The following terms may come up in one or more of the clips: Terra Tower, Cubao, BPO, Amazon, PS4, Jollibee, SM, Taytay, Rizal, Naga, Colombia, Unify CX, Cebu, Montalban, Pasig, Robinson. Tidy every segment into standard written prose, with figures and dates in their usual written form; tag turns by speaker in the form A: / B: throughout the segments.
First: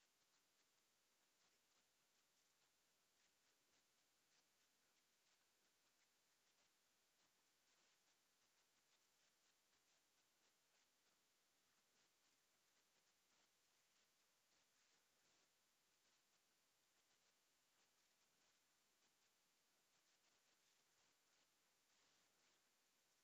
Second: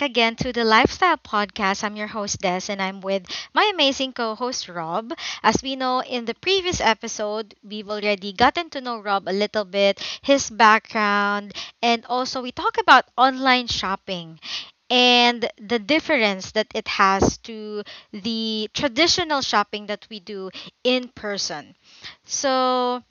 A: again to the Lifestyle Podcast. I'm your host, Des, and I'm with my amazing co host, Rob. As we know, in the previous episode, we've already gotten to know Rob a little bit, his background, and also we talk about online shopping and the difference that it has to the traditional shopping that we do in person. So,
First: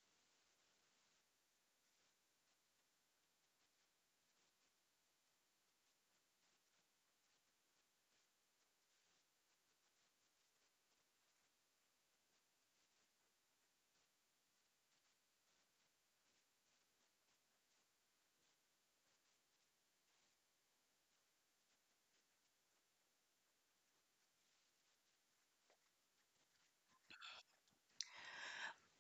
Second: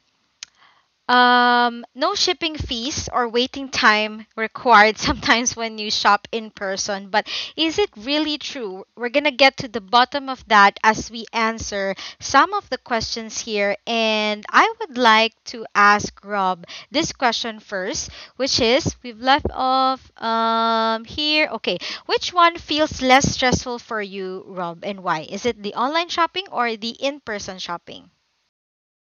A: no shipping fees or waiting time required sometimes when you shop in person. But is it really true? We're going to get to the bottom of that as we answer some of the questions here. And I would like to ask Rob this question first, which is we've left off here. Okay. Which one feels less stressful for you, Rob, and why? Is it the online shopping or the in person shopping?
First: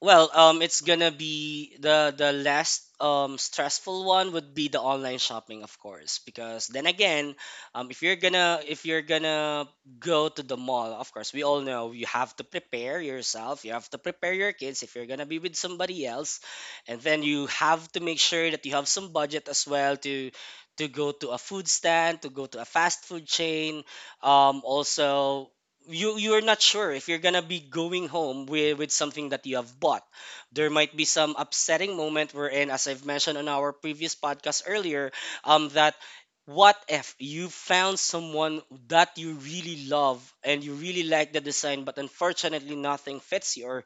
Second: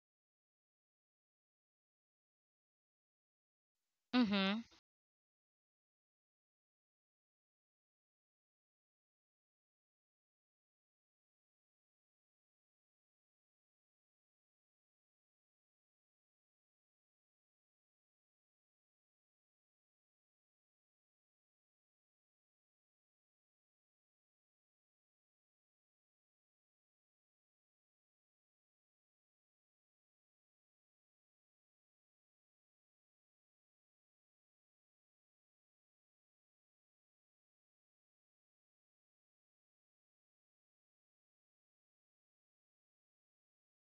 B: Well, it's gonna be the last stressful
A: Mm
B: one would
A: hmm.
B: be the online shopping, of course, because then again, if you're gonna go to the mall, of course, we all know you have to prepare yourself, you have to prepare your kids if you're gonna be with somebody else, and then you have to make sure that you have some budget as well to go to a food stand, to go to a fast food chain, also you're not sure if you're gonna be going home with something that you have bought. There might be some upsetting moment wherein, as I've mentioned on our previous podcast earlier, that what if you found someone that you really love and you really like the design, but unfortunately nothing fits you, or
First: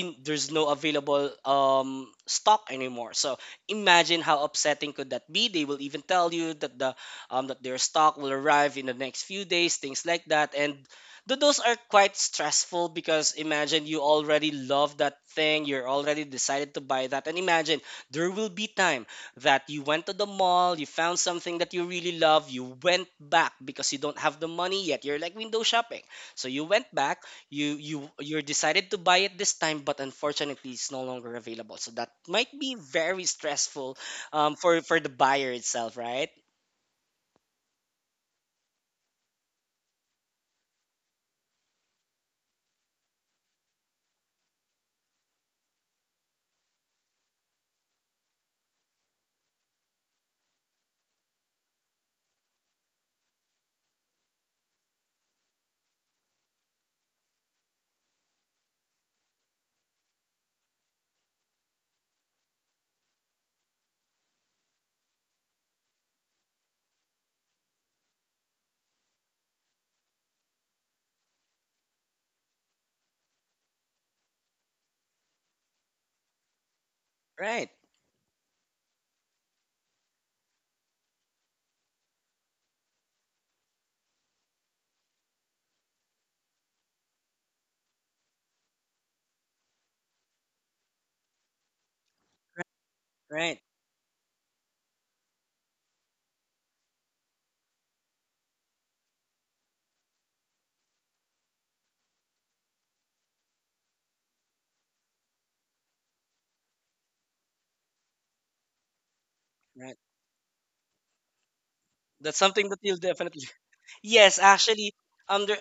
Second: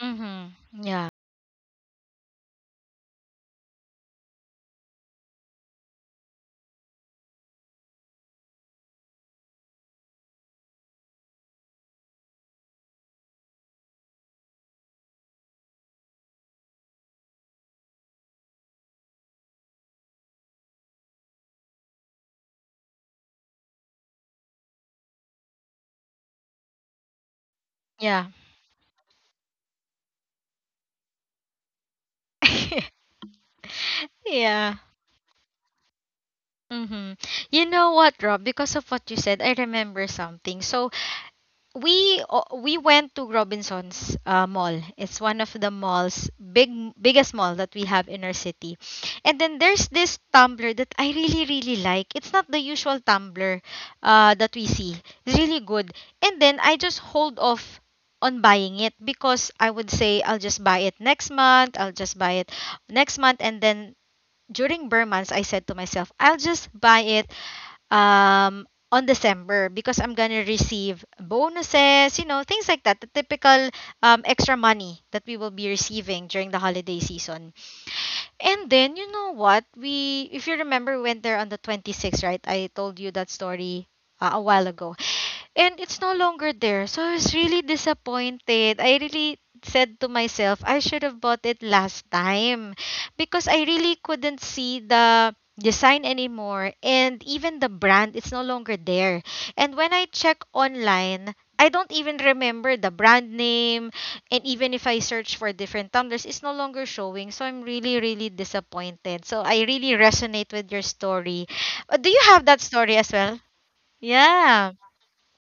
A: Mm hmm.
B: there's no
A: Yeah.
B: available stock anymore. So imagine how upsetting could that be. They will even tell you that the that their stock will arrive in the next few days, things like that, and those are quite stressful because imagine you already love that thing, you're already decided to buy that, and imagine there will be time that you went to the mall, you found something that you really love, you went back because you don't have the money yet. You're like window shopping, so you went back,
A: Yeah.
B: you're decided to buy it this time, but unfortunately it's no longer available. So that might be very stressful,
A: yeah.
B: for the buyer itself, right?
A: Mm-hmm. You know what, Rob? Because of what you said, I remember something. So we went to Robinson's mall. It's one of the malls, big biggest mall that we have in our city. And then there's this tumbler that I really really like. It's not the usual tumbler that we see. It's really good. And then I just hold off on buying it because I would say I'll just buy it next month. I'll just buy it next month, and then During Burn months, I said to myself, I'll just buy it on December because I'm gonna receive bonuses, you know, things like that, the typical extra money that we will be receiving during the holiday season.
B: Right,
A: And then you know what? We if you remember went there on the 26th, right? I told you that story a while ago. And it's no longer there. So I was really disappointed. I really said to myself, I should have bought it last time
B: right,
A: because I
B: right,
A: really couldn't see the design anymore and even the brand it's no longer there. And when I check online, I don't even remember the brand name, and even if I search for different tumblers, it's no longer showing. So I'm really, really disappointed. So I
B: right.
A: really resonate with your story. Do
B: That's
A: you have
B: something that
A: that
B: you'll
A: story as
B: definitely—
A: well?
B: yes,
A: Yeah.
B: actually, there,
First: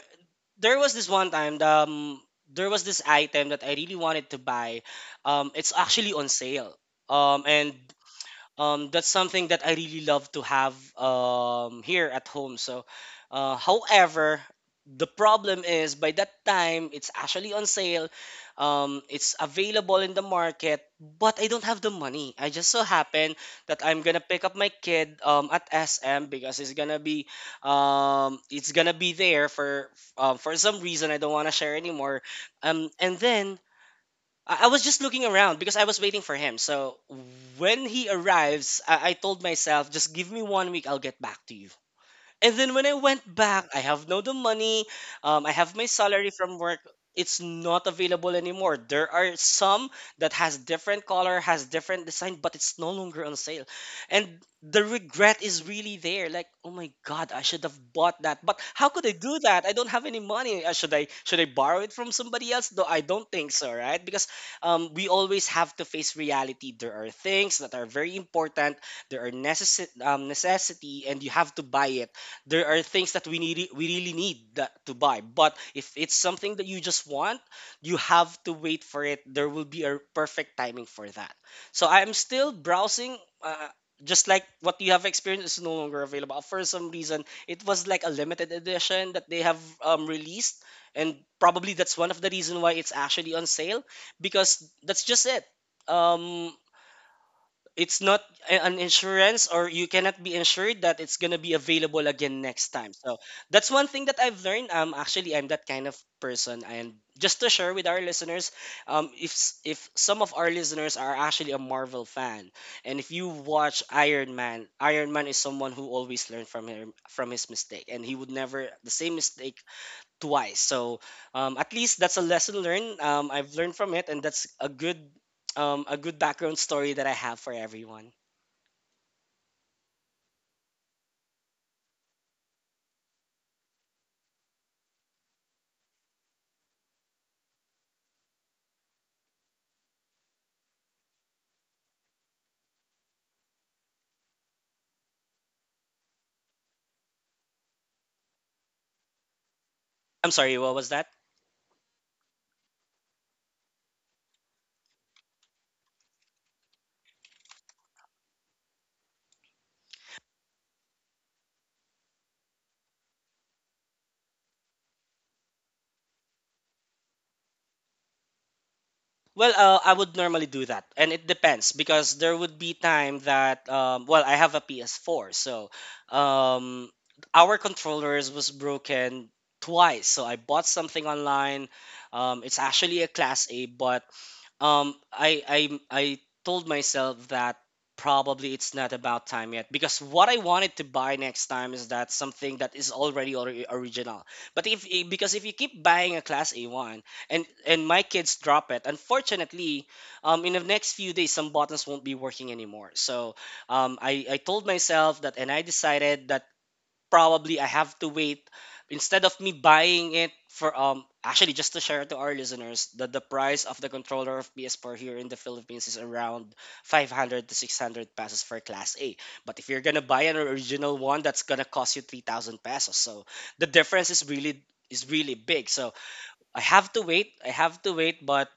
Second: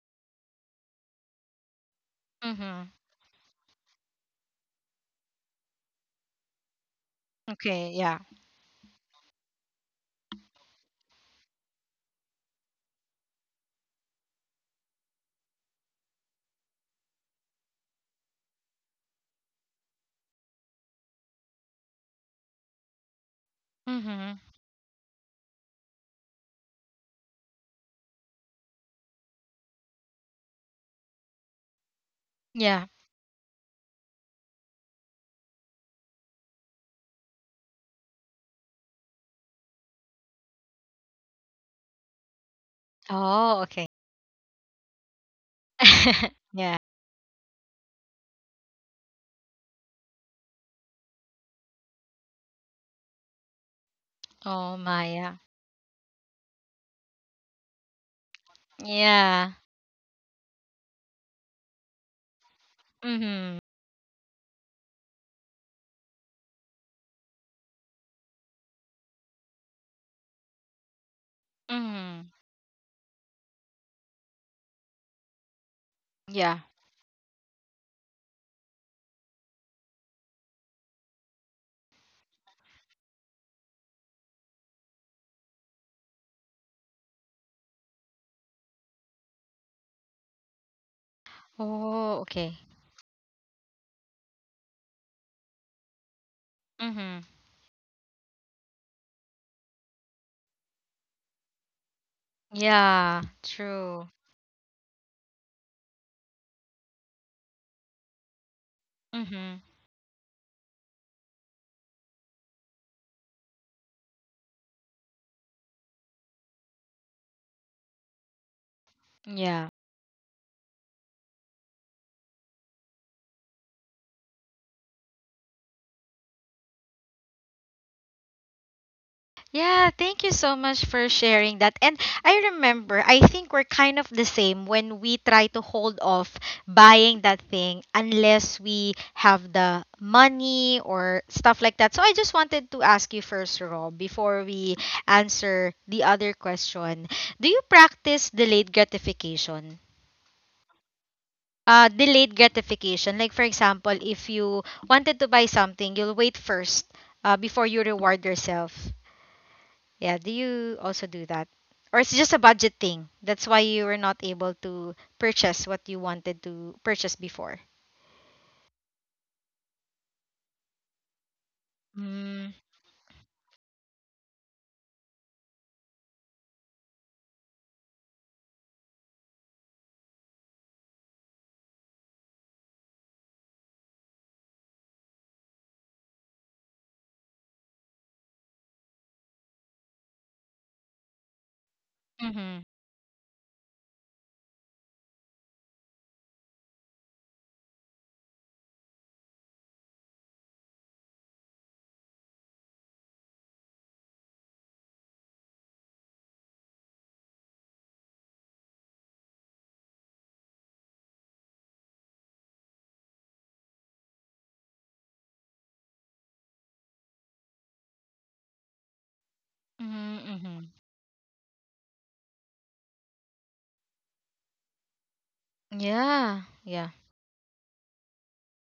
B: there was this one time, there
A: Mm-hmm.
B: was this item that I really wanted to buy. It's actually on sale. And
A: Okay. Yeah.
B: that's something that I really love to have here at home. So, however, the problem is by that time it's actually on sale, it's available in the market, but I don't have the money. I just so happen that I'm gonna
A: Mm-hmm.
B: pick up my kid at SM because it's gonna be— it's gonna be there for some reason I don't wanna share anymore.
A: Yeah.
B: And then I was just looking around because I was waiting for him. So when he arrives, I told myself, just give me 1 week, I'll get back to you. And then when I went
A: Oh,
B: back,
A: okay.
B: I have no the money. I have my salary from
A: yeah.
B: work. It's not available anymore. There are some that has different color, has different design, but it's no longer on sale. And
A: Oh,
B: the
A: Maya.
B: regret is really there. Like, oh my God, I should have bought that. But how could I do
A: Yeah.
B: that? I don't have any money. Should I should I borrow it from somebody else? Though I don't
A: Mm-hmm.
B: think so, right? Because we always have to face reality. There are things that are very important, there are necessity and you have to buy it.
A: Mm-hmm.
B: There are things that we need, we really need that to buy, but if it's
A: Yeah.
B: something that you just want, you have to wait for it. There will be a perfect timing for that. So I'm still browsing, uh, just like what you have experienced, is no longer available. For some reason it was like a limited edition that they have released, and probably that's
A: Oh,
B: one of the
A: okay.
B: reason why it's actually on sale, because that's just it. um
A: Mm-hmm.
B: it's not an insurance, or you cannot be insured that it's going to be available again next time.
A: Yeah.
B: So that's one
A: True.
B: thing that I've learned. Actually, I'm that kind of person, and just to share with our listeners, if
A: Mm-hmm.
B: if some of our listeners are actually a Marvel fan, and if you watch Iron Man, Iron Man is someone who always learned from him, from his mistake, and he would never the same mistake
A: Yeah.
B: twice. So at least that's a lesson learned. I've learned from it, and that's a good— a good background story that I have for everyone.
A: Yeah, thank you so much for sharing that. And I remember, I think we're kind of the same when we try to hold off buying that thing unless we have the money or stuff like that. So I just wanted to ask you first, Rob, before we answer the other question. Do you practice delayed gratification?
B: I'm sorry, what was that?
A: Delayed gratification. Like, for example, if you wanted to buy something, you'll wait first before you reward yourself. Yeah, do you also do that? Or it's just a budget thing. That's why you were not able to purchase what you wanted to purchase before.
B: Well, I would normally do that, and it depends because there
A: Mm.
B: would be time that— well, I have a PS4, so um, our controllers was broken twice. So I bought something online. It's actually a class A, but um, I told myself that probably it's not about time yet because what I wanted to buy next time is that
A: Mhm.
B: something that is already original. But if I- because if you keep buying a class A1 and my kids drop it, unfortunately, in the next few days some buttons won't be working anymore. So um, I told myself that, and I decided that probably I have to wait instead of me buying it for— actually, just to share to our listeners that the price of the controller of PS4 here in the Philippines is around 500 to 600 pesos for class A. But if you're going to buy
A: Mhm.
B: an
A: Mhm.
B: original one, that's going to cost you 3,000 pesos. So the difference is really— is really big. So
A: Yeah.
B: I
A: Yeah.
B: have to wait. I have to wait, but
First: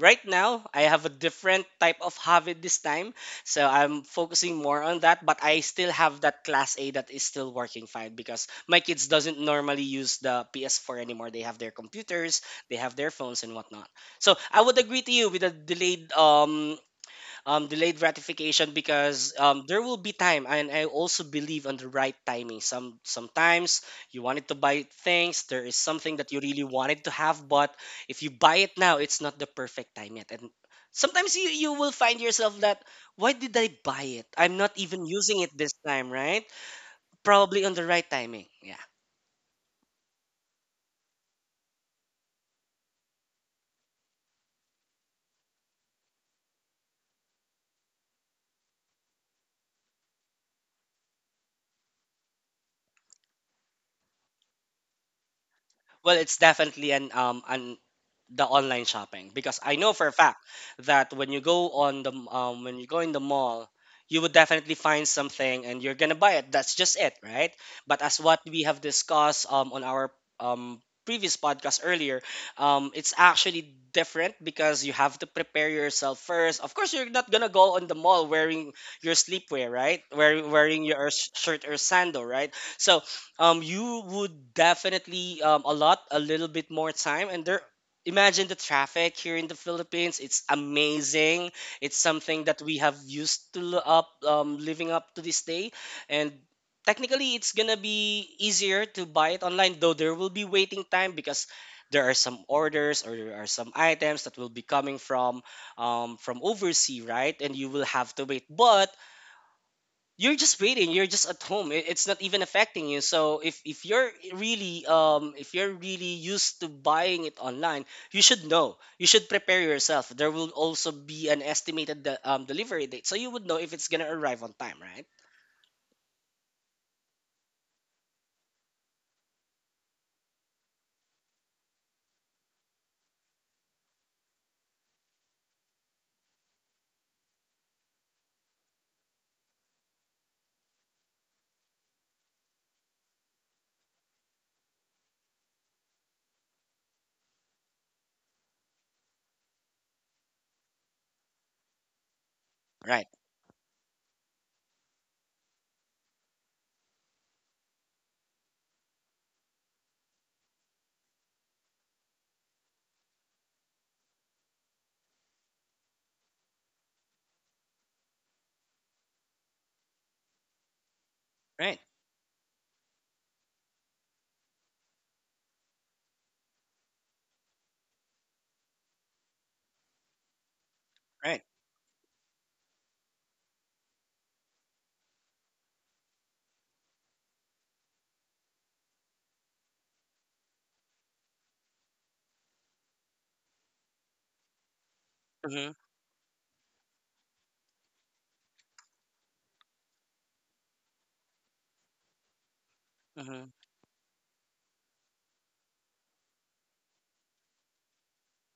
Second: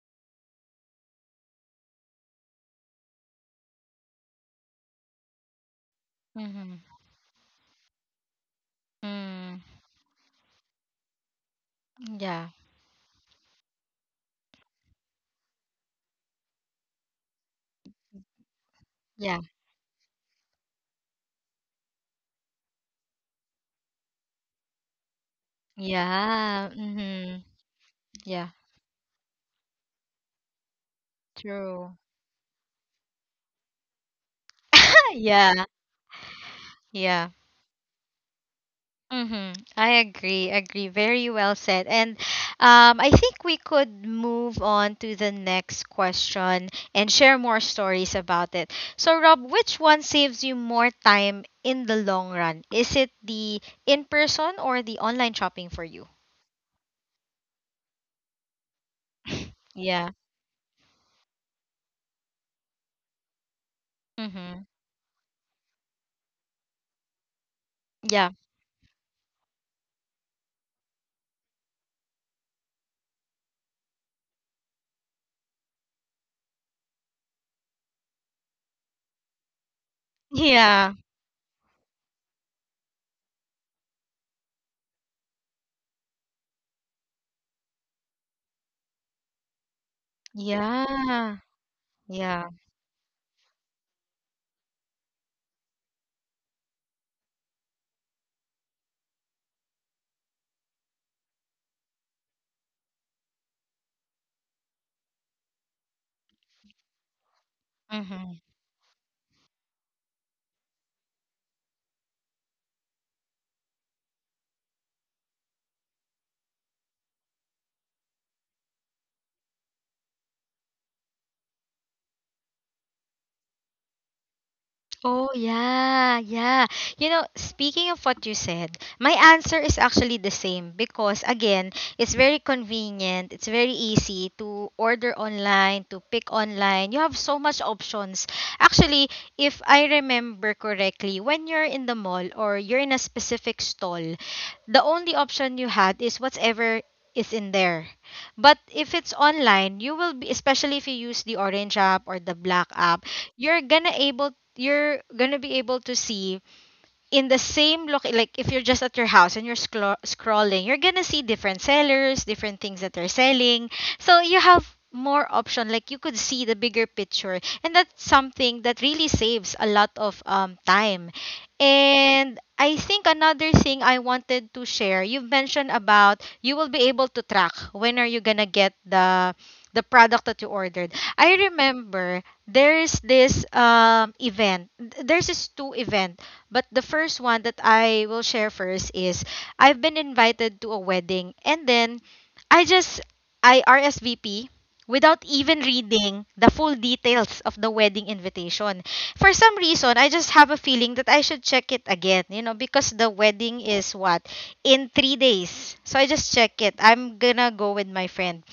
B: right now I have a different type of habit this time. So I'm focusing more on that, but I still have that class
A: Mhm.
B: A that is still working fine because my kids doesn't
A: Mm.
B: normally use the PS4 anymore. They have their computers,
A: Yeah.
B: they have their phones and whatnot. So I would agree to you with the delayed— delayed gratification, because
A: Yeah.
B: there will be time, and I also believe on the right timing. Sometimes you wanted to buy things, there is something that you really
A: Yeah.
B: wanted to
A: Mhm.
B: have, but if you
A: Yeah.
B: buy it now, it's not the perfect time yet. And sometimes you will
A: True.
B: find yourself that why did I buy it? I'm not even using it
A: yeah.
B: this time, right?
A: Yeah.
B: Probably on the right timing. Yeah.
A: Mm-hmm. I agree. Very well said. And I think we could move on to the next question and share more stories about it. So, Rob, which one saves you more time in the long run? Is it the in person or the online shopping for you?
B: Well, it's definitely an— the online shopping, because I know for
A: Yeah.
B: a fact that when you go on the— when you go in the mall, you would
A: Mm-hmm.
B: definitely find something and you're gonna buy it. That's just it, right? But as
A: Yeah.
B: what we have discussed on our um, previous podcast earlier, it's actually different because you have to prepare yourself first. Of course, you're not gonna go on the mall wearing your sleepwear, right? Wearing
A: Yeah.
B: your shirt or sandal, right? So you would definitely allot a little bit more time, and there— imagine the traffic here in the Philippines. It's
A: Yeah.
B: amazing. It's something
A: Yeah.
B: that we have used to lo- up living up to this day, and technically, it's gonna be easier to buy it online. Though there will be waiting time because there are some orders or there are some items that will be coming from overseas, right? And you will have to
A: Mm-hmm.
B: wait. But you're just waiting, you're just at home. It's not even affecting you. So if you're really— if you're really used to buying it online, you should know, you should prepare yourself. There will also be an estimated delivery date, so you would know if it's gonna arrive on time, right?
A: Oh, yeah, yeah. You know, speaking of what you said, my answer is actually the same because, again, it's very convenient. It's very easy to order online, to pick online. You have so much options. Actually, if I remember correctly, when you're in the mall or you're in a specific stall, the only option you had is whatever is in there. But if it's online, you will be especially if you use the orange app or the black
B: Right,
A: app, you're gonna able you're gonna be able to see in the same look like if you're just at your house and scrolling. You're gonna see different sellers, different things that they're selling, so you have more option, like you could see the bigger picture. And that's something that really saves a lot of time.
B: right,
A: And I think another thing I wanted to share, you've mentioned about you will be able to track when are you gonna get the product that you ordered. I
B: right.
A: remember there's this event, there's this two event, but the first one that I will share first is I've been invited to a wedding, and then I just I RSVP without even
B: Mm-hmm,
A: reading the full details of the wedding invitation. For some reason, I just have a feeling that I should check it again, you know, because the
B: mm-hmm.
A: wedding is what, in 3 days. So I just check it. I'm going to go with my friend.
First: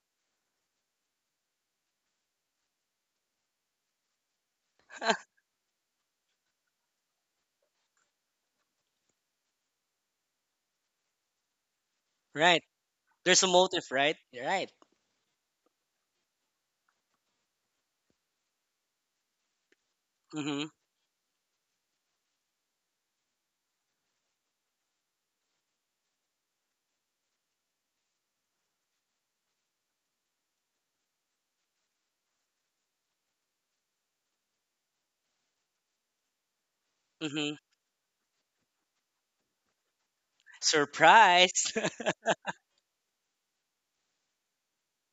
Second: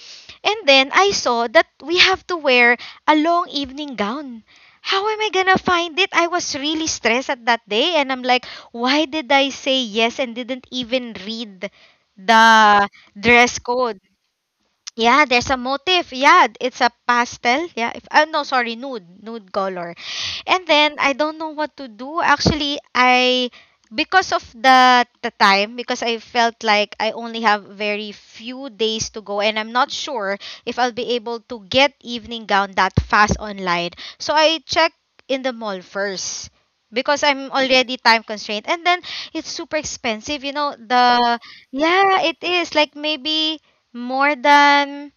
A: And then I saw that we have to wear a long evening gown. How am I gonna find it? I was really stressed at that day, and I'm like, why did I say yes and didn't even read
B: right.
A: the
B: There's a
A: dress
B: motive,
A: code?
B: right? Right,
A: Yeah, there's a motif. Yeah, it's a pastel. Yeah, if oh no, sorry, Nude, nude color. And
B: mm-hmm,
A: then I don't know what to do. Actually, I because of the time, because I felt like I only have very few days to go, and I'm not sure if I'll be able to get evening gown that fast online. So I check in the mall first because I'm
B: mm-hmm.
A: already time constrained. And then it's super expensive, you know, the
B: Surprise.
A: yeah, it is like maybe more than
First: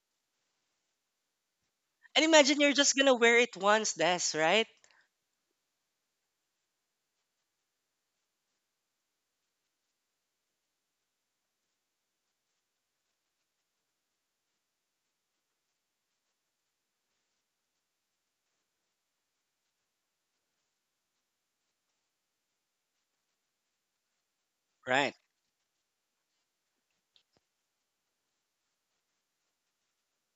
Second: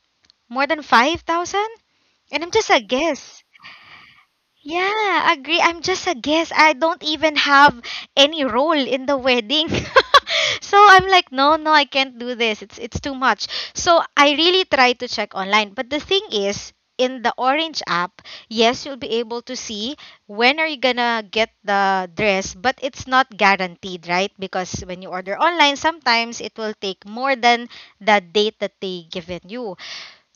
A: more than 5,000?
B: and
A: And I'm
B: imagine
A: just
B: you're
A: a
B: just gonna wear
A: guess.
B: it once, that's right.
A: Yeah, agree. I'm just a guess. I don't even have any role in the wedding. So I'm like, I can't do this. It's too much. So I really try to check online. But the thing is, in the Orange app, yes, you'll be able to see when are you gonna get the dress, but it's not guaranteed, right? Because when you
B: Right.
A: order online, sometimes it will take more than the date that they given you.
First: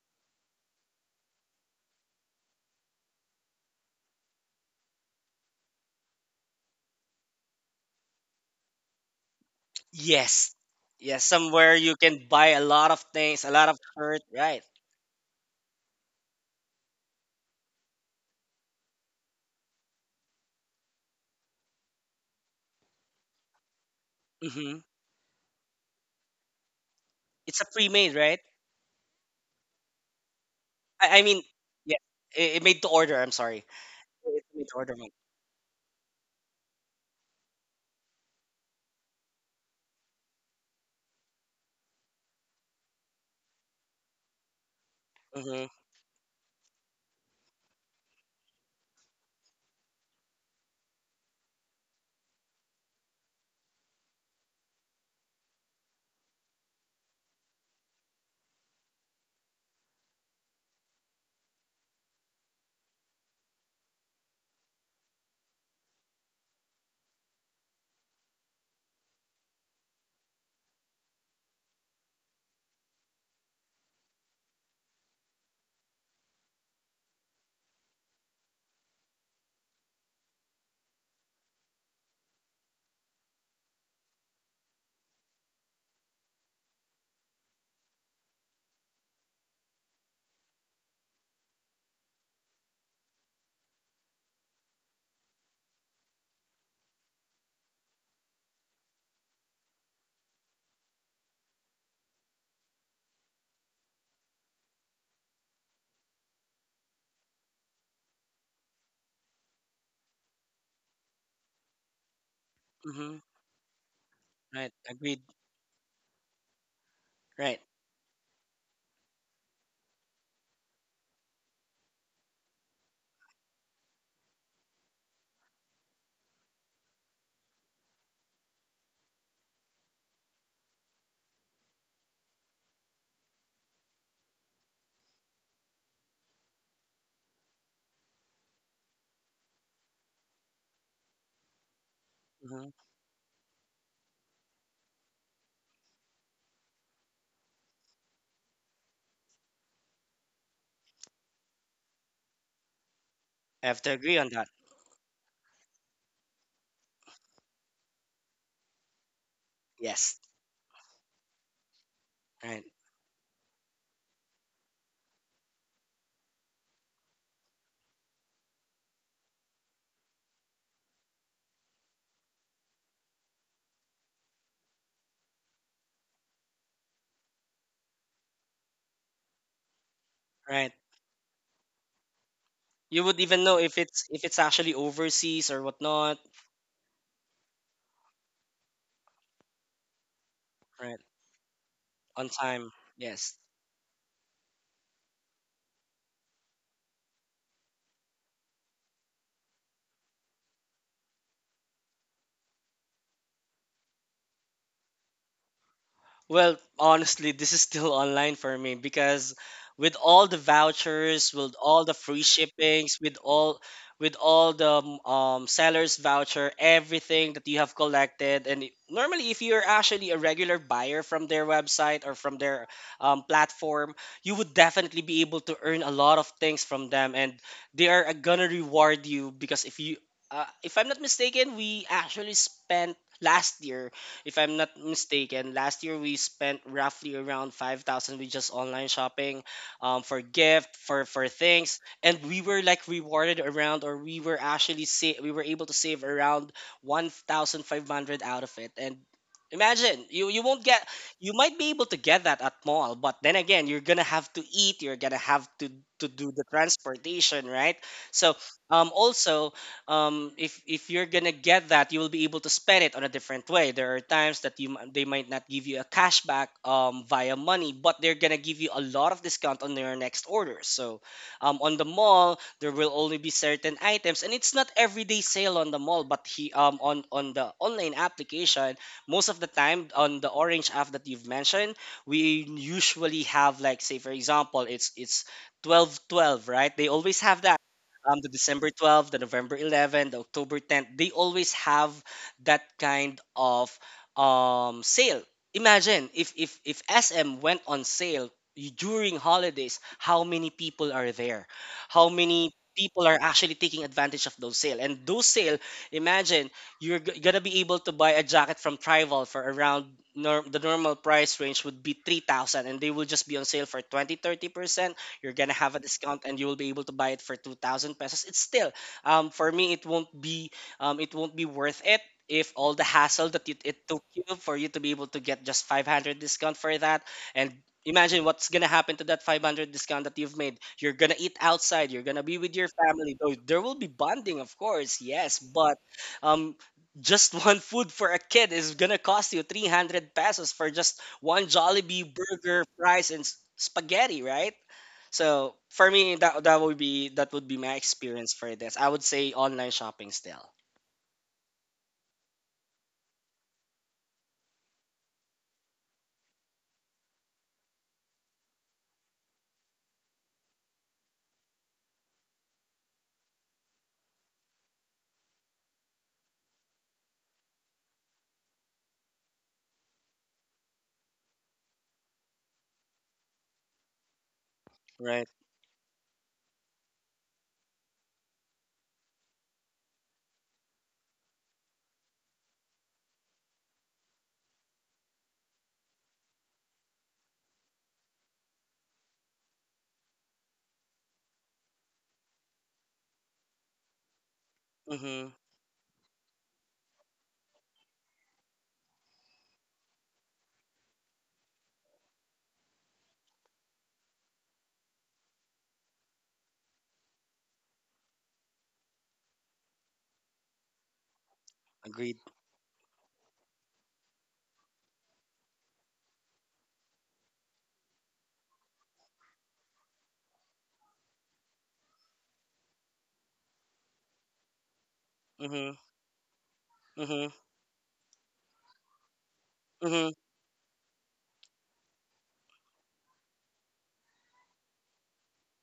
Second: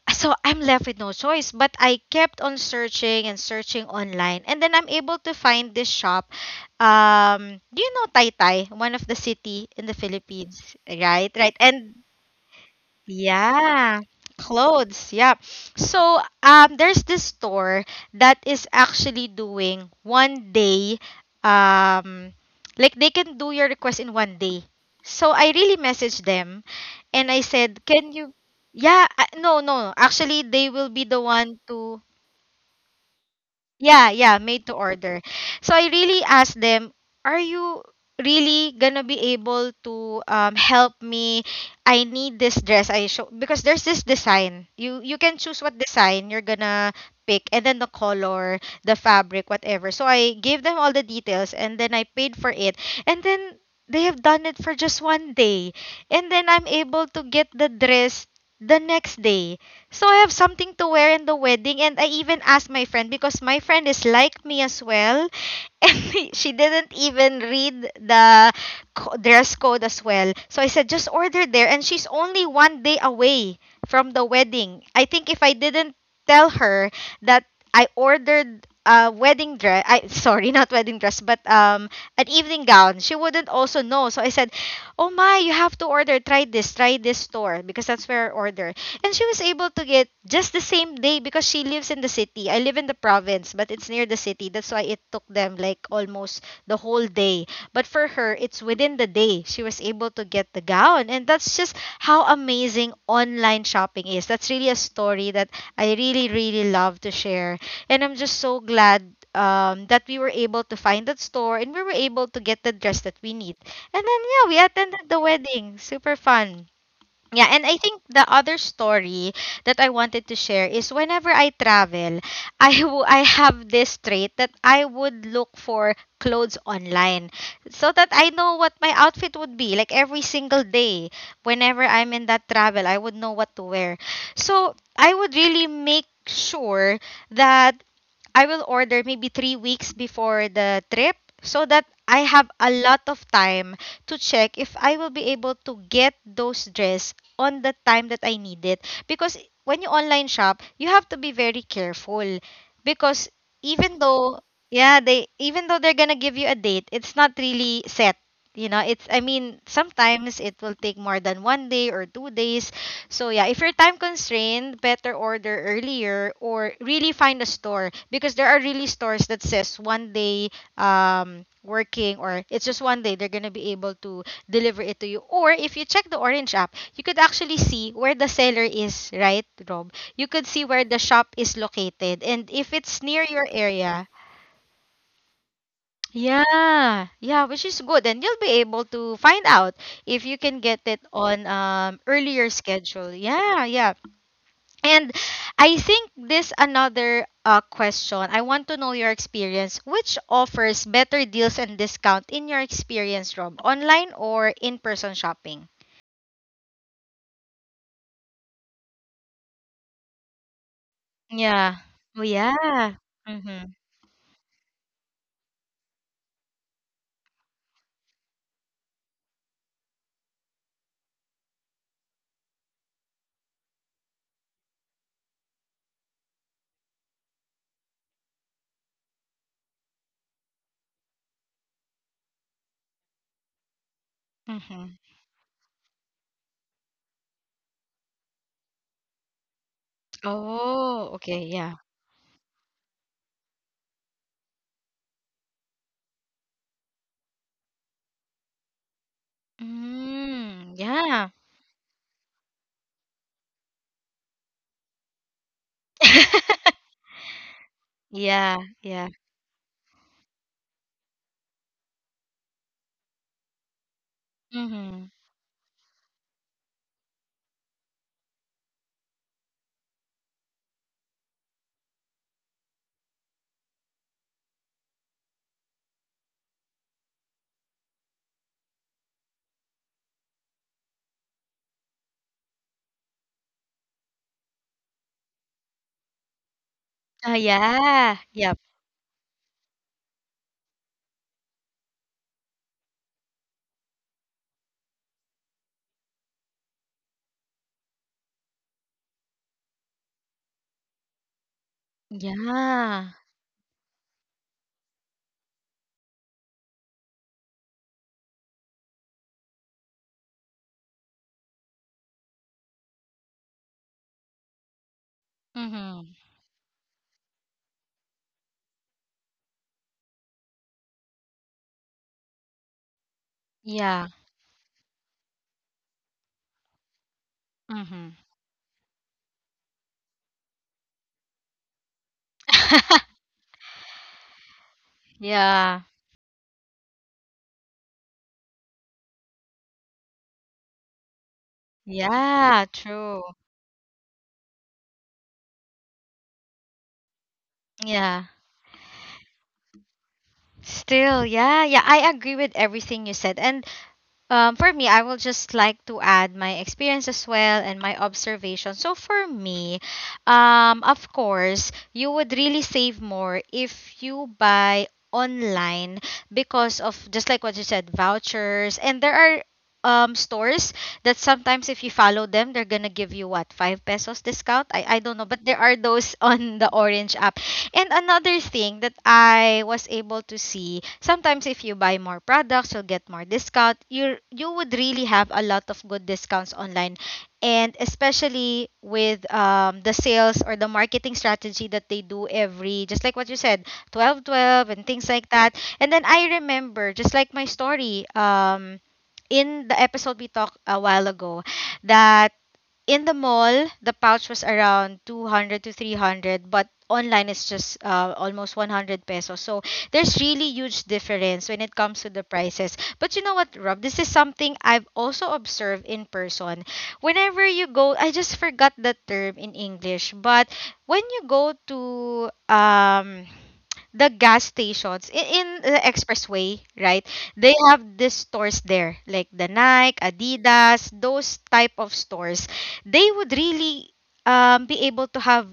A: So I'm left with no choice. But I kept on searching and searching online, and then I'm able to find this shop. Do you know Taytay, one of the city in the
B: Yes.
A: Philippines,
B: Yes,
A: right? Right,
B: somewhere
A: and
B: you can buy a lot of things, a lot of
A: yeah,
B: shirt, right?
A: clothes. Yeah. So there's this store that is actually doing 1 day, like they can do your request in 1 day.
B: Hmm.
A: So I really messaged them, and I
B: It's a
A: said, "Can
B: pre-made,
A: you?"
B: right?
A: Yeah. No, no. Actually, they will be
B: I
A: the
B: mean,
A: one
B: yeah,
A: to.
B: it made to order. I'm sorry,
A: Yeah, yeah,
B: it's made
A: made to
B: to order, right?
A: order. So I really asked them, are you really gonna be able to help me? I need this dress. I show because there's this design. You can choose
B: Mm-hmm.
A: what design you're gonna pick, and then the color, the fabric, whatever. So I gave them all the details, and then I paid for it. And then they have done it for just 1 day. And then I'm able to get the dress the next day. So I have something to wear in the wedding, and I even asked my friend because my friend is like me as well, and she didn't even read the dress code as well. So I said, just order there, and she's only 1 day away from the wedding. I think if I didn't tell her that I ordered a wedding dress, I sorry, not wedding dress, but an evening gown, she wouldn't also know. So I said, oh my, you have to order, try this store because that's where I order. And she was able to get just the same day because she lives in the city. I live in the province, but it's near the city. That's why it took them like almost the whole day. But for her, it's within the day she was able to get the gown. And that's just how amazing online shopping is. That's really a story that I really, really love to share. And I'm just so glad that we were able to find that store and we were able to get the dress
B: Mm-hmm.
A: that we need. And then, yeah, we
B: Right,
A: attended
B: agreed.
A: the wedding. Super fun. Yeah,
B: Right.
A: and I think the other story that I wanted to share is whenever I travel, I have this trait that I would look for clothes online so that I know what my outfit would be like every single day. Whenever I'm in that travel, I would know what to wear. So, I would really make sure that I will order maybe 3 weeks before the trip so that I have
B: Mm-hmm.
A: a lot of time to check if I will be able to get those dress on the time that I need it. Because when you online shop, you have to be very careful because
B: I have to
A: even
B: agree on
A: though
B: that.
A: yeah, they even though they're gonna give you a date, it's not really set. You know, it's I mean
B: Yes.
A: Sometimes it will take more than one day or two
B: Right.
A: days so yeah, if you're time constrained, better order earlier or really find a store because there are really stores that says one day working, or it's just one day they're going to be able to deliver it to you. Or if you check the Orange app, you could actually see where the seller is, right, Rob? You could see
B: Right.
A: where the shop is located and if
B: You
A: it's
B: would
A: near
B: even
A: your
B: know
A: area.
B: if it's actually overseas or whatnot.
A: Yeah, yeah, which is good. And you'll be able to find out if you can get
B: Right.
A: it on
B: On
A: earlier
B: time.
A: schedule.
B: Yes.
A: Yeah, yeah. And I think this another question. I want to know your experience. Which offers better deals and discount in your experience, Rob? Online or in-person shopping?
B: Well, honestly, this is still online for me because with all the vouchers, with
A: Yeah.
B: all the free
A: Oh
B: shippings,
A: yeah.
B: with all—
A: Mm-hmm.
B: with all the seller's voucher, everything that you have collected, and normally if you're actually a regular buyer from their website or from their platform, you would definitely be able to earn a lot of things from them, and they are gonna reward you. Because if you— if I'm not mistaken, we actually spent last year— if I'm not
A: Mm-hmm.
B: mistaken, last year we spent roughly around 5,000 with just online shopping for gift, for
A: Oh, okay, yeah.
B: things, and we were like rewarded around, or we were actually we were able to save around 1,500 out of it. And imagine, you won't
A: Mm,
B: get— you
A: yeah.
B: might be able to get that at mall, but then again, you're going to have to eat, you're going to have to do the transportation, right? So,
A: Yeah,
B: um
A: yeah.
B: also if you're gonna get that, you will be able to spend it on a different way. There are times that you m- they
A: Mm-hmm.
B: might not give you a cashback via money, but they're gonna give you a lot of discount on your next order. So on the mall, there will only be certain items, and it's not everyday sale on the mall, but he on the online application, most of the time on the orange app that you've mentioned, we usually have like say for example, it's 12 12, right? They always
A: Oh
B: have that
A: yeah.
B: the
A: Yep.
B: December 12th, the November 11th, the October 10th, they always have that kind of sale. Imagine if SM went on sale during holidays, how many people are there? How many people
A: Yeah.
B: are actually taking advantage of those sale? And those sale, imagine you're gonna be able to buy a jacket from Trival for around the normal price range would be 3,000 and they will just be on sale for 20 30%. You're gonna have a
A: Mm-hmm.
B: discount and you will be able to buy it for 2000 pesos. It's still for me it won't be worth it if all the hassle that it took
A: Yeah.
B: you for you to be able to get just 500 discount for that. And
A: Mm-hmm.
B: imagine what's gonna happen to that 500 discount that you've made. You're gonna eat outside, you're gonna be with your family, though there will be bonding of course, yes, but
A: Yeah.
B: um just one food for a kid is gonna cost you 300 pesos for just one Jollibee burger,
A: Yeah,
B: fries, and
A: true.
B: spaghetti, right? So for me, that would be my
A: Yeah.
B: experience for this. I would say online shopping still,
A: Still, yeah, yeah, I agree with everything you said. And for me, I will just like to add my experience as well and my observation. So for me, of course, you would really save more if you buy online because of just like what you said, vouchers. And there are stores that sometimes if you follow them, they're gonna give you what, five pesos discount? I don't
B: right?
A: know, but there are those on the Orange app. And another thing that I was able to see, sometimes if you buy more products, you'll get more discount. You would really have a lot of good discounts online. And especially with the sales or the marketing strategy that they do every, just like what you said, 12 12 and things
B: Mm-hmm.
A: like that. And then I remember, just like my story, in the episode we talked a while ago, that in the mall, the pouch was around 200 to 300, but online it's just almost 100 pesos. So there's really huge difference when it comes to
B: Agreed.
A: the prices. But you know what, Rob? This is something I've also observed in person. Whenever you go, I just forgot the term in English, but when you go to um the gas stations in
B: Mm-hmm.
A: the expressway, right?
B: Mm-hmm.
A: They have these stores there, like the Nike,
B: Mm-hmm.
A: Adidas, those type of stores. They would really be able to have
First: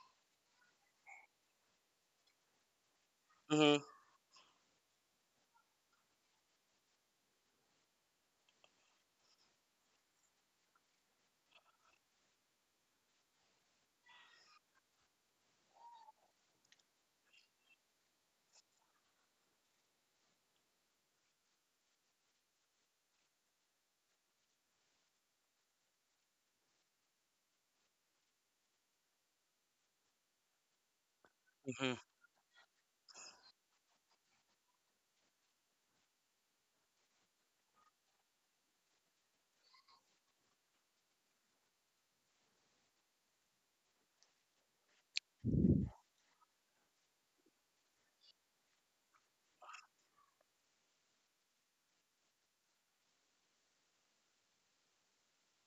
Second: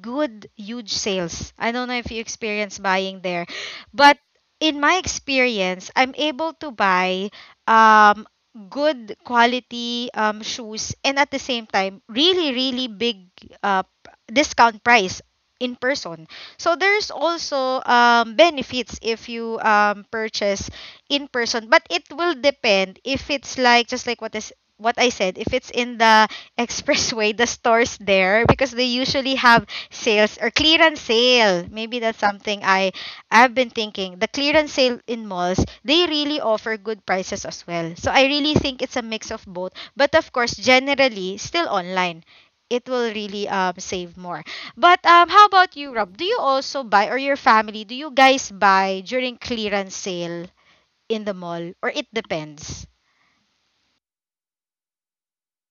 A: good huge sales. I don't know if you experience buying there,
B: Mm-hmm.
A: but in my experience, I'm able to buy um good quality shoes, and at the same time really really big uh p- discount price in person. So there's also benefits if you purchase in person, but it will depend if it's like just like what I said, if it's in the expressway, the stores there because they usually have sales or clearance sale.
B: Hmm.
A: Maybe that's something I've been thinking. The clearance sale in malls, they really offer good prices as well. So I really think it's a mix of both. But of course, generally still online. It will really save more. But how about you, Rob? Do you also buy, or your family, do you guys buy during clearance sale in the mall, or it depends?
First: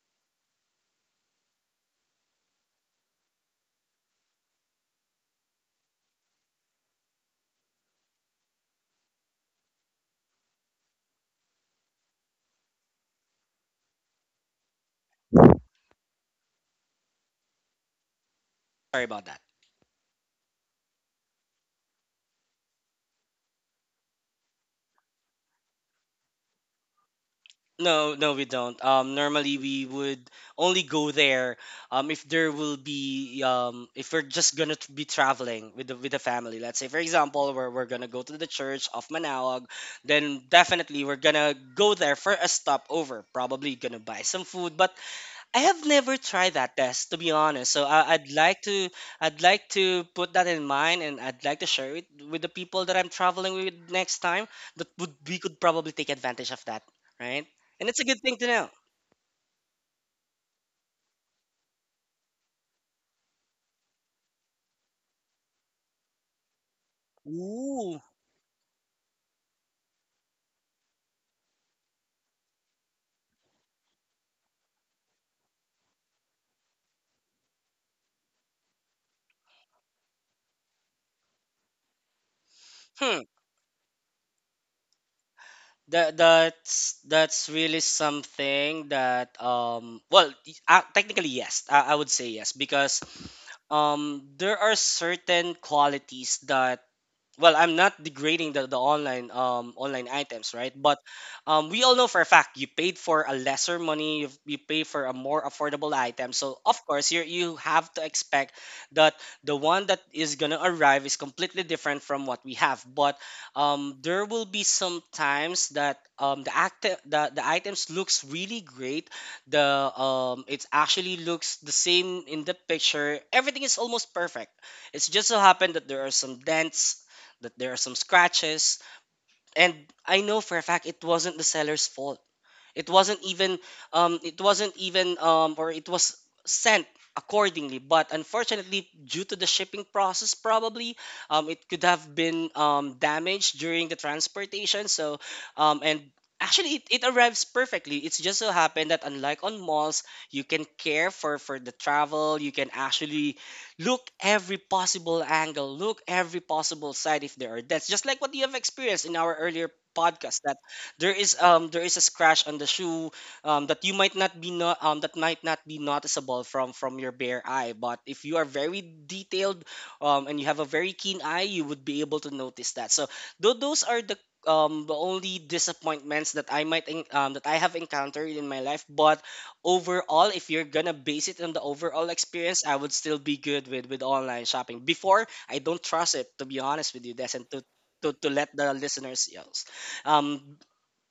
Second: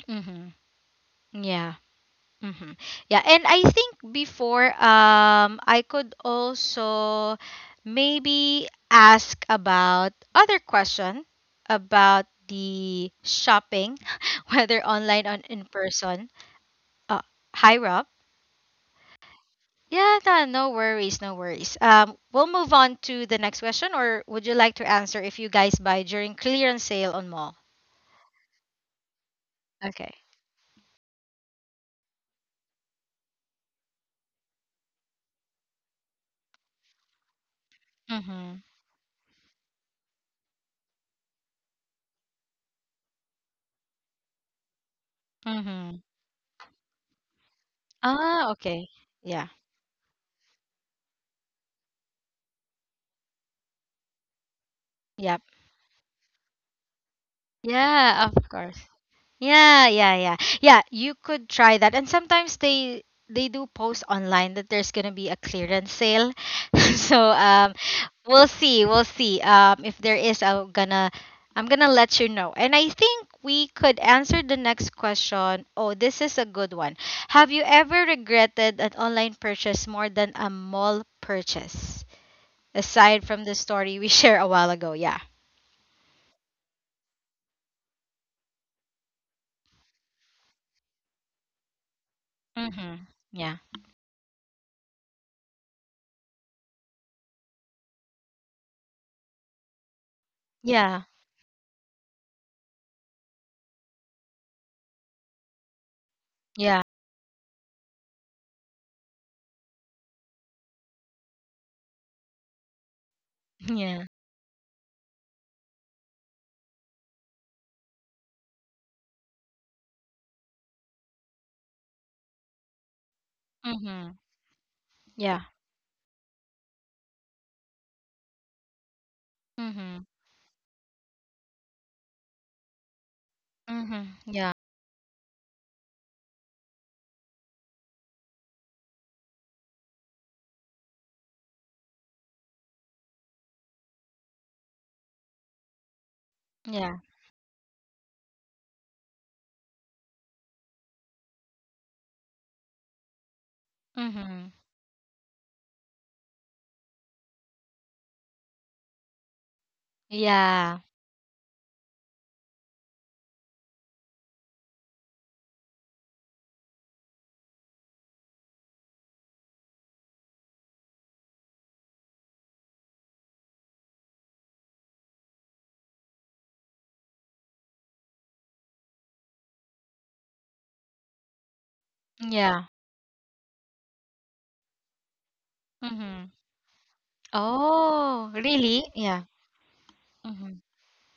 A: Mhm. Mm-hmm. Yeah, and I think before I could also maybe ask about other question about the shopping, whether online or in person. Uh, hi Rob.
B: Sorry about that.
A: Yeah, no, no worries, no worries. We'll move on to the next question, or would you like to answer if you guys buy during clearance sale on mall?
B: No, no, we don't. Normally we
A: Okay.
B: would only go there if there will be if we're just gonna be traveling with the family. Let's say, for example, we're gonna go to the
A: Mm-hmm.
B: church of Manawag, then definitely we're gonna go there for a stopover. Probably gonna buy some food, but I have
A: Mm-hmm.
B: never tried that test to be honest. So I'd
A: Ah,
B: like
A: okay.
B: to
A: Yeah.
B: put that in mind and I'd like to share it with the people that I'm traveling with next time that would we
A: Yep.
B: could probably take advantage of that, right? And it's a good
A: Yeah,
B: thing to
A: of
B: know.
A: course. Yeah, yeah, yeah. Yeah, you could try that. And sometimes they do post online that there's gonna be a clearance sale. So
B: Ooh.
A: we'll see, we'll see. If there is, I'm gonna let you know. And I think we could answer the next question. Oh, this is a good one. Have you ever regretted an online purchase more than a mall purchase?
B: Hmm.
A: Aside from the story we shared a while ago, yeah.
B: That's really something that well technically yes, I would say yes
A: Mm-hmm.
B: because
A: Yeah.
B: there are certain qualities that, well, I'm not degrading the online online items, right? But
A: Yeah.
B: we all know for a fact you paid for a lesser money, you pay for a more affordable item, so
A: Yeah.
B: of course you have to expect that the one that is gonna arrive is completely different from what we have. But
A: Yeah.
B: there will be some times that the items looks really great, the it actually looks the same in the picture, everything is
A: Mm-hmm.
B: almost perfect. It's just
A: Yeah.
B: so happened that there are some dents, that there are some scratches. And
A: Mhm.
B: I know for a fact it wasn't the seller's fault. It wasn't even
A: Mhm.
B: it
A: Yeah.
B: wasn't even or it was sent accordingly. But unfortunately, due to the shipping process, probably it could have been damaged during the transportation. So and actually
A: Yeah.
B: it arrives perfectly. It's just so happened that unlike on malls you can care for the travel. You can actually look
A: Mhm.
B: every possible angle, look every possible side if there are deaths, just like what you have experienced in our earlier podcast.
A: Yeah.
B: There is there is a scratch on the shoe, that you might not be not that might not be noticeable from your bare eye, but if you are very detailed and you have a very keen eye, you would be able to notice that. So those are the only disappointments that I might that I have encountered in my life. But overall, if you're gonna base it on the overall
A: Yeah.
B: experience, I would still be good with online shopping. Before, I don't trust
A: Mhm.
B: it, to be honest with you, Des, and
A: Oh,
B: to let the
A: really? Yeah.
B: listeners else.
A: Mhm.
B: Um,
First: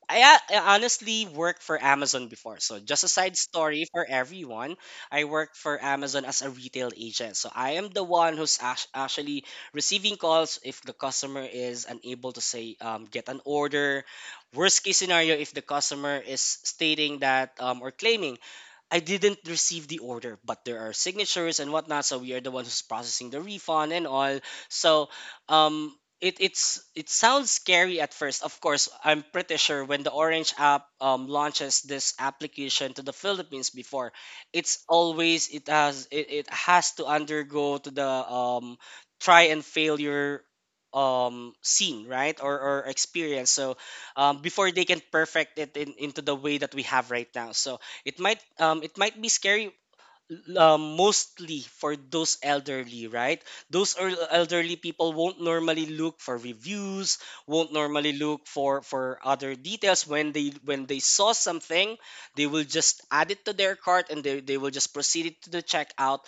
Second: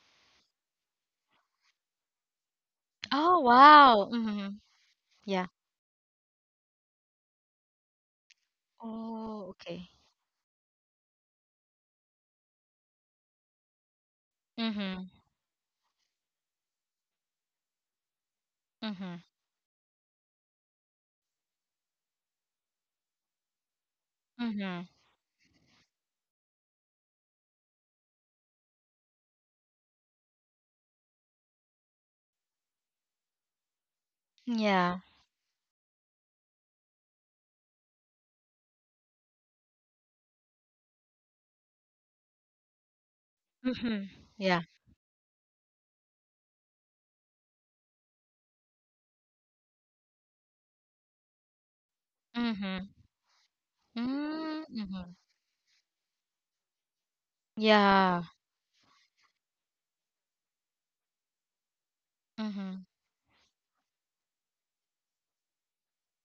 B: I, I honestly worked for Amazon before. So just a side
A: Oh,
B: story for
A: wow. Mhm.
B: everyone. I
A: Yeah.
B: worked for Amazon as a retail agent. So I am the one who's actually
A: Oh, okay.
B: receiving calls if the customer is unable to say get an order. Worst case
A: Mhm.
B: scenario, if the customer is stating that or claiming I
A: Mhm.
B: didn't receive the order, but there are signatures and whatnot, so we are the ones who's processing the refund and all.
A: Mhm.
B: So um it sounds scary at first. Of course, I'm pretty sure when the Orange app launches this application to the Philippines before, it's
A: Yeah.
B: always it has to undergo to the try and failure scene, right? Or experience. So
A: Mhm. Yeah.
B: before they can perfect it into the way that we have right now. So, it might it might be scary mostly for those
A: Mhm.
B: elderly, right? Those
A: Mm,
B: elderly people
A: Mhm.
B: won't normally look for reviews, won't normally
A: Yeah.
B: look for other details. When they saw something, they will
A: Mhm.
B: just add it to their cart and they will just proceed it to the checkout.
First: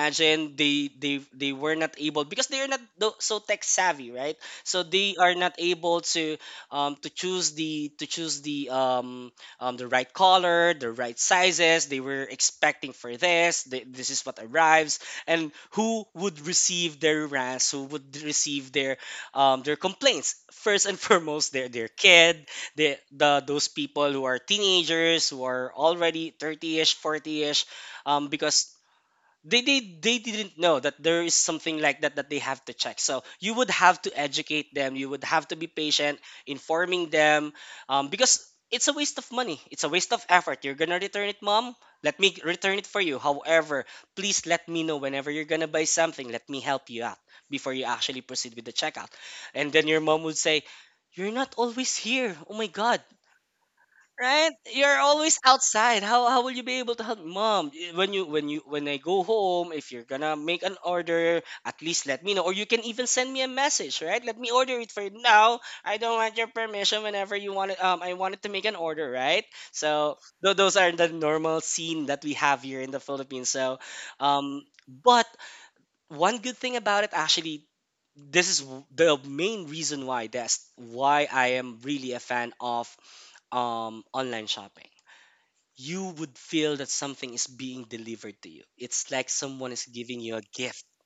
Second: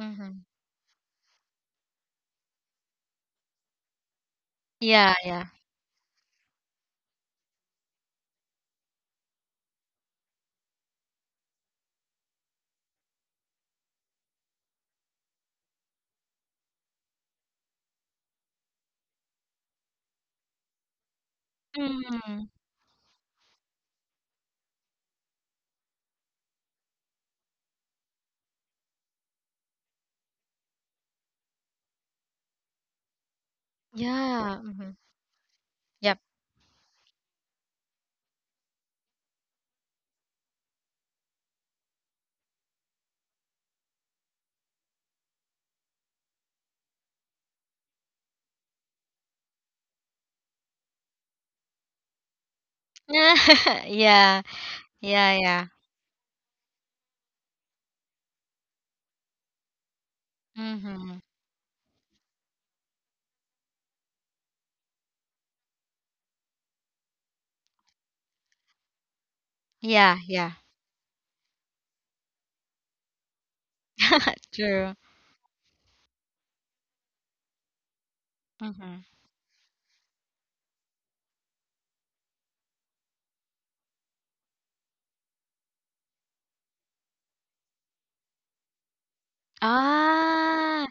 A: Mhm.
B: they were not able because they are not so tech savvy, right? So they
A: Yeah,
B: are
A: yeah.
B: not able to choose the the right color, the right sizes. They were expecting for this. This is what arrives, and who would receive their rants, who would receive their complaints. First and foremost, their kid,
A: Mhm.
B: the those people who are teenagers who are already 30ish, 40ish, because they didn't know that there is something like that that they have to check. So you would have to
A: Yeah.
B: educate them,
A: Mhm.
B: you would have to be patient
A: Yep.
B: informing them, because it's a waste of money, it's a waste of effort. You're gonna return it, mom, let me return it for you. However, please let me know whenever you're gonna buy something, let me help you out before you actually proceed with the checkout. And then your mom would say you're not always here, oh my god.
A: Yeah. Yeah,
B: Right? You're always
A: yeah.
B: outside. How will you be able to help mom when you when I go home? If you're gonna make an
A: Mhm.
B: order, at least let me know, or you can even send me a message. Right? Let me order it for you now. I don't want your permission whenever you want it. I wanted to make an order. Right? So
A: Yeah, yeah.
B: those are the normal scene that we have here in the Philippines. So,
A: True.
B: but one good thing about it actually. This is the
A: Mhm.
B: main reason why that's why I am really a fan of online shopping. You would feel that something is being delivered to you. It's like someone is giving you a gift,
A: Ah,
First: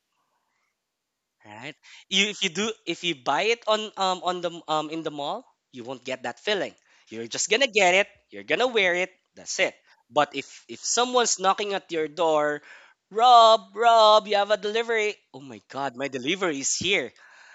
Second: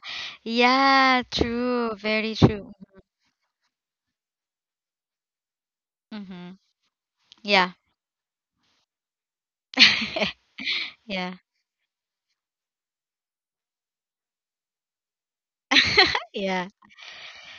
A: yeah,
B: right?
A: true,
B: You
A: very
B: if you do
A: true.
B: if you buy it on the in the mall, you won't get that
A: Mm-hmm.
B: feeling. You're just gonna
A: Yeah.
B: get it. You're gonna wear it. That's it. But if
A: Yeah.
B: someone's knocking at your door, Rob, Rob, you have a delivery. Oh my God, my delivery
A: Yeah.
B: is here.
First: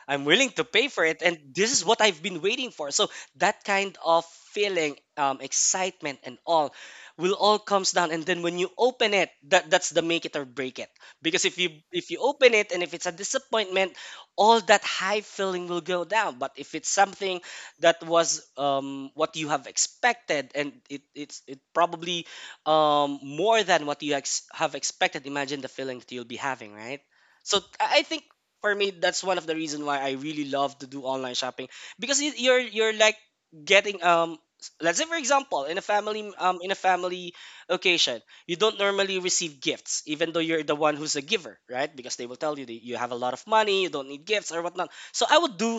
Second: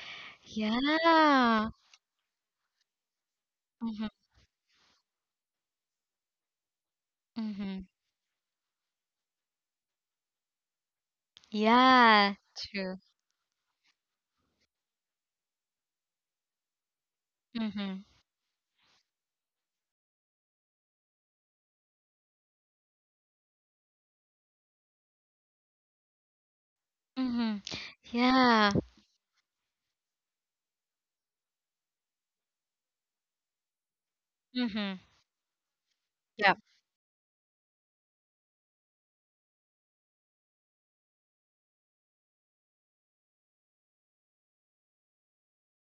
B: I'm willing to pay for it, and
A: Yeah.
B: this is what I've been waiting for. So that kind
A: Mm-hmm.
B: of feeling, excitement, and all, will all
A: Mm-hmm.
B: comes down. And then when you open it, that's the make it or break it because if you
A: Yeah,
B: open it and if
A: true.
B: it's a disappointment, all that high feeling will go down. But if it's something
A: Mm-hmm.
B: that was what you have expected and it probably more than what you have expected, imagine the feeling that you'll be having, right?
A: Mm-hmm.
B: So I think
A: Yeah.
B: for me that's one of the reason why I really love to do online shopping because you're like getting
A: Mm-hmm.
B: let's say for example in a family
A: Yeah.
B: occasion, you don't normally receive gifts, even though you're the one who's a giver, right? Because they will tell you that you have a lot of money, you don't need gifts or whatnot. So I would do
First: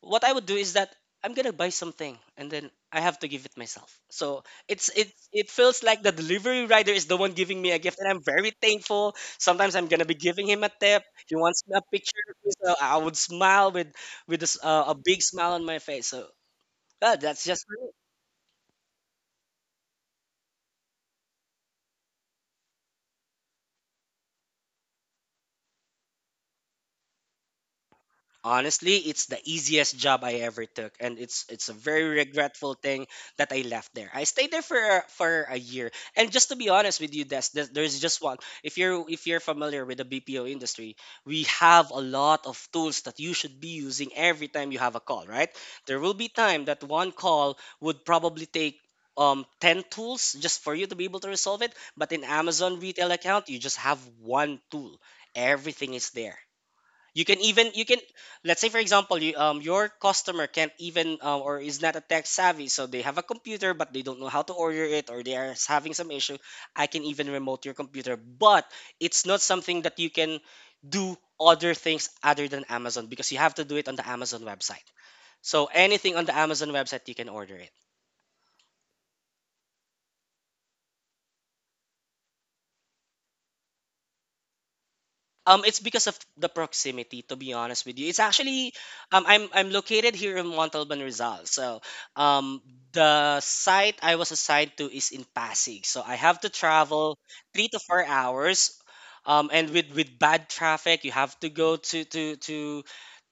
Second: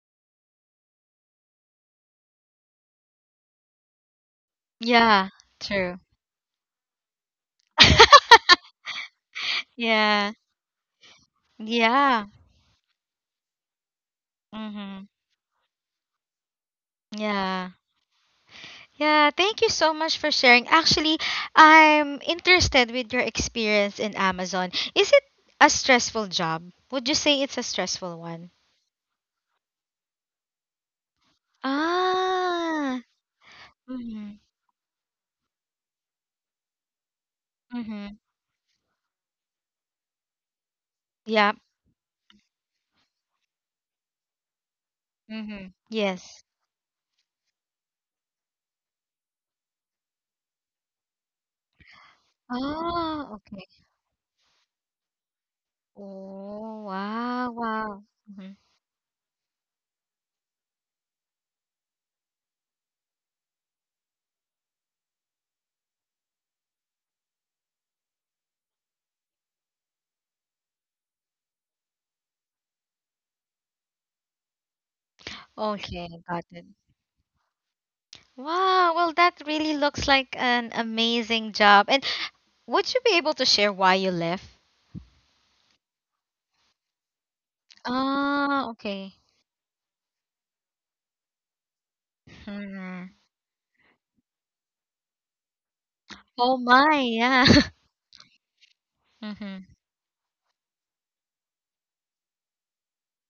B: what I would do is that I'm gonna buy something and then I have to give it myself. So
A: Yeah,
B: it feels
A: true.
B: like the delivery rider is the one giving me a gift, and I'm very thankful. Sometimes I'm gonna be
A: Yeah.
B: giving him a tip. He wants a picture,
A: Yeah.
B: so I would smile with with a
A: Mm-hmm.
B: big smile on my face. So that's just
A: Yeah. Yeah, thank you so much for sharing. Actually, I'm interested with your experience in Amazon. Is it a stressful job? Would you say it's a stressful one?
B: Honestly, it's the easiest job I ever took, and it's a very regretful
A: Ah.
B: thing that I left there. I
A: Mm-hmm.
B: stayed there for a year, and just to be honest with you, Des, there's
A: Mm-hmm.
B: just one. If you're familiar with the BPO industry, we
A: Yeah.
B: have a lot of tools that you should be using every time you have a call. Right?
A: Mm-hmm.
B: There will be
A: Yes.
B: time that one call would probably take 10 tools just for you to be able to resolve it, but in Amazon retail
A: Oh,
B: account, you
A: okay.
B: just have one tool. Everything is there.
A: Oh,
B: You can
A: wow,
B: even you can
A: wow. Hmm.
B: Let's say for example your customer can't even or is not a tech savvy, so they have a computer but they don't know how to order it, or they are having some issue. I can even remote your computer, but it's not something that you can do other things other than Amazon because you have to do it on the Amazon website. So
A: Okay,
B: anything on the
A: got it.
B: Amazon website you can order it.
A: Wow, well, that really looks like an amazing job. And would you be able to share why you left?
B: It's because of the proximity, to be honest with you. It's
A: Ah,
B: actually
A: okay.
B: I'm located here in Montalban, Rizal. So um,
A: Mm-hmm.
B: the site I was assigned to is in Pasig. So I have to
A: Oh my,
B: travel
A: yeah.
B: 3 to 4 hours.
A: Mhm.
B: And with bad traffic, you have to go to to to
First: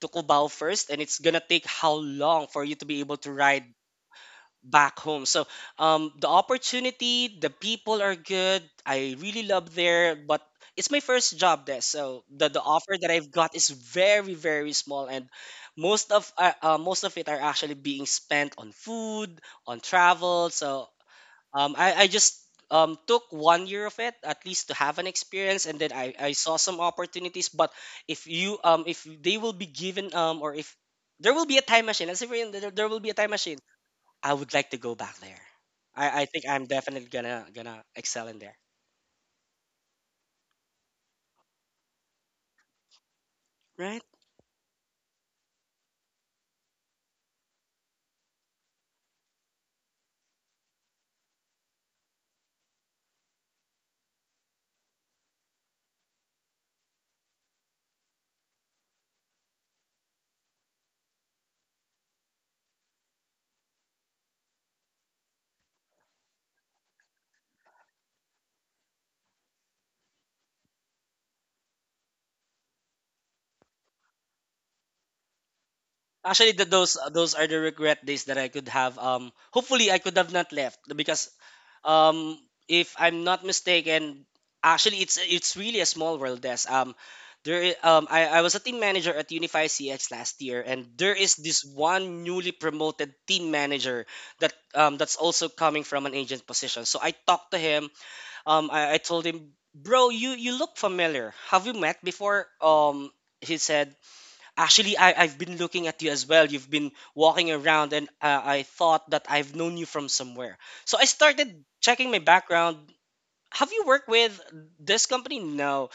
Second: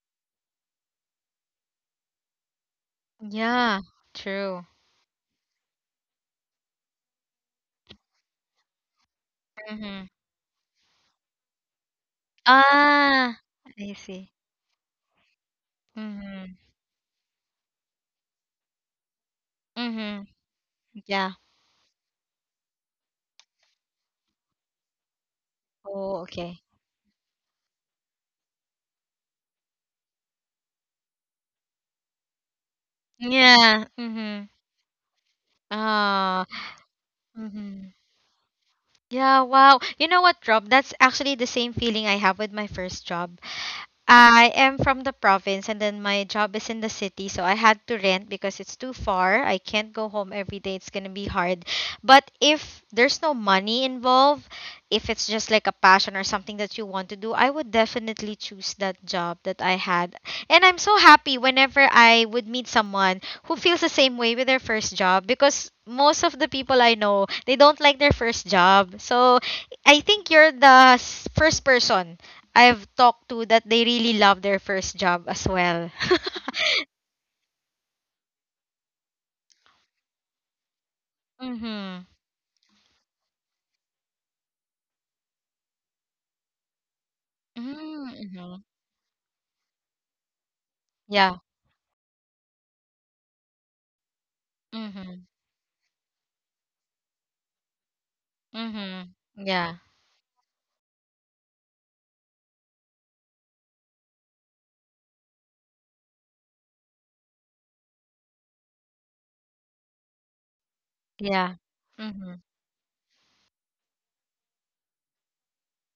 B: to Cubao first, and it's gonna take how long for you to be able to ride
A: Yeah, true.
B: back home. So the opportunity, the people are good. I really love
A: Mhm.
B: there, but it's my first job there. So the offer that I've
A: Ah,
B: got is
A: I see.
B: very very small, and
A: Mhm.
B: most of it are actually being spent on food, on
A: Mhm.
B: travel. So
A: Yeah.
B: I just took one year of it at least to have an experience, and then
A: Oh,
B: I saw
A: okay.
B: some opportunities. But if they will be given, or if there will be a time machine, let's say for you, there will be a time machine,
A: Yeah.
B: I
A: Mhm.
B: would like to go back there. I
A: Ah.
B: think I'm definitely gonna
A: Mhm.
B: excel in there.
A: Yeah, wow. You know what, Rob? That's actually the same feeling I have with my first job.
B: Right?
A: I am from the province and then my job is in the city, so I had to rent because it's too far. I can't go home every day. It's going to be hard. But if there's no money involved, if it's just like a passion or something that you want to do, I would definitely choose that job that I had. And I'm so happy whenever I would meet someone who feels the same way with their first job because most of the people I know, they don't like their first job. So I think you're the first person I've talked to that they really love their first job as well.
B: Actually, the, those are the regret days that I could have. Hopefully I could have not left because
A: Mhm.
B: um, if I'm not mistaken, actually it's really a small world, Des.
A: Mm,
B: I was
A: mhm.
B: a team manager at Unify CX last year, and there
A: Yeah.
B: is this one newly promoted team manager that that's
A: Mhm.
B: also coming from an agent position. So I talked to him. I
A: Mhm.
B: told him,
A: Yeah.
B: bro, you look familiar. Have we met before? He said, actually, I've been looking at you as well. You've been walking around, and I thought that I've known you from somewhere. So I
A: Yeah.
B: started checking my
A: Mhm.
B: background. Have you worked with this company? No.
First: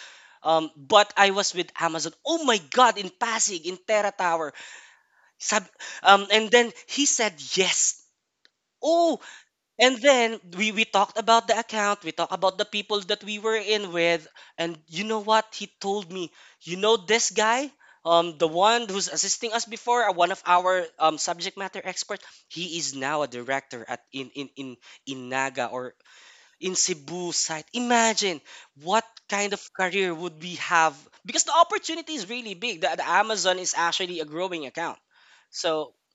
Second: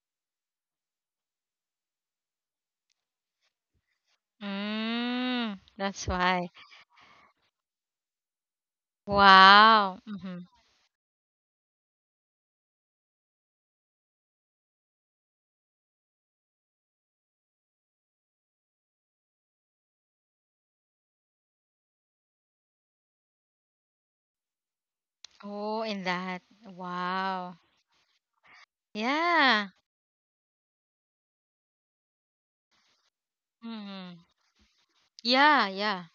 B: But I was with Amazon. Oh my God! In Pasig, in Terra Tower.
A: Mm,
B: Sab-
A: that's why.
B: and then he said yes. Oh, and
A: Wow.
B: then
A: Mhm.
B: we talked about the account, we talked about the people that we were in with, and you know what? He told me, you know this guy, the one who's assisting us before, one of our subject matter experts, he is now a director at in Naga
A: Oh,
B: or
A: in that.
B: in Cebu
A: Wow.
B: site. Imagine what kind
A: Yeah.
B: of career would we have, because the opportunity is really big. The Amazon is
A: Mhm.
B: actually a growing account.
A: Yeah,
B: So
A: yeah.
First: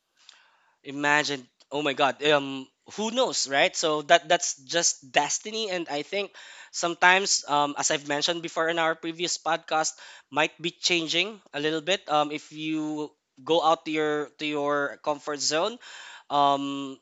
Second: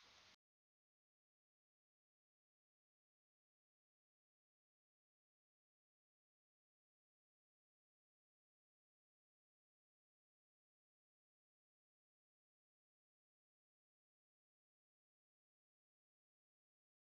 B: imagine, oh my God, who knows, right? So that's just destiny, and I think sometimes, as I've mentioned before in our previous podcast, might be changing a little bit. If you go out to your comfort zone, um,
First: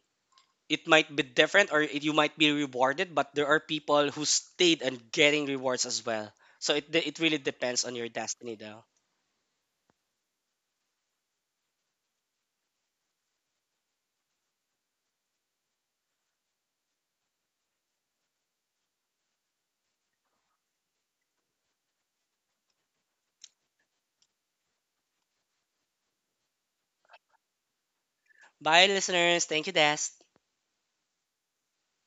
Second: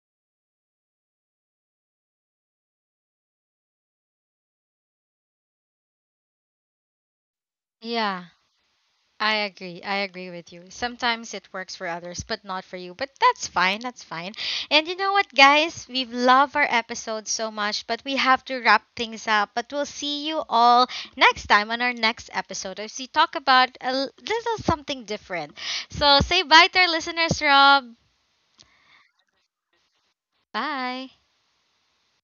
B: it might be different, or it, you might be rewarded. But there are people who stayed and getting rewards as well. So it really depends on your
A: Yeah.
B: destiny, though.
A: I agree. I agree with you. Sometimes it works for others, but not for you. But that's fine. That's fine. And you know what, guys? We love our episode so much, but we have to wrap things up. But we'll see you all next time on our next episode as we talk about a little something different. So say bye to our listeners, Rob.
B: Bye, listeners. Thank you, Des.
A: Bye.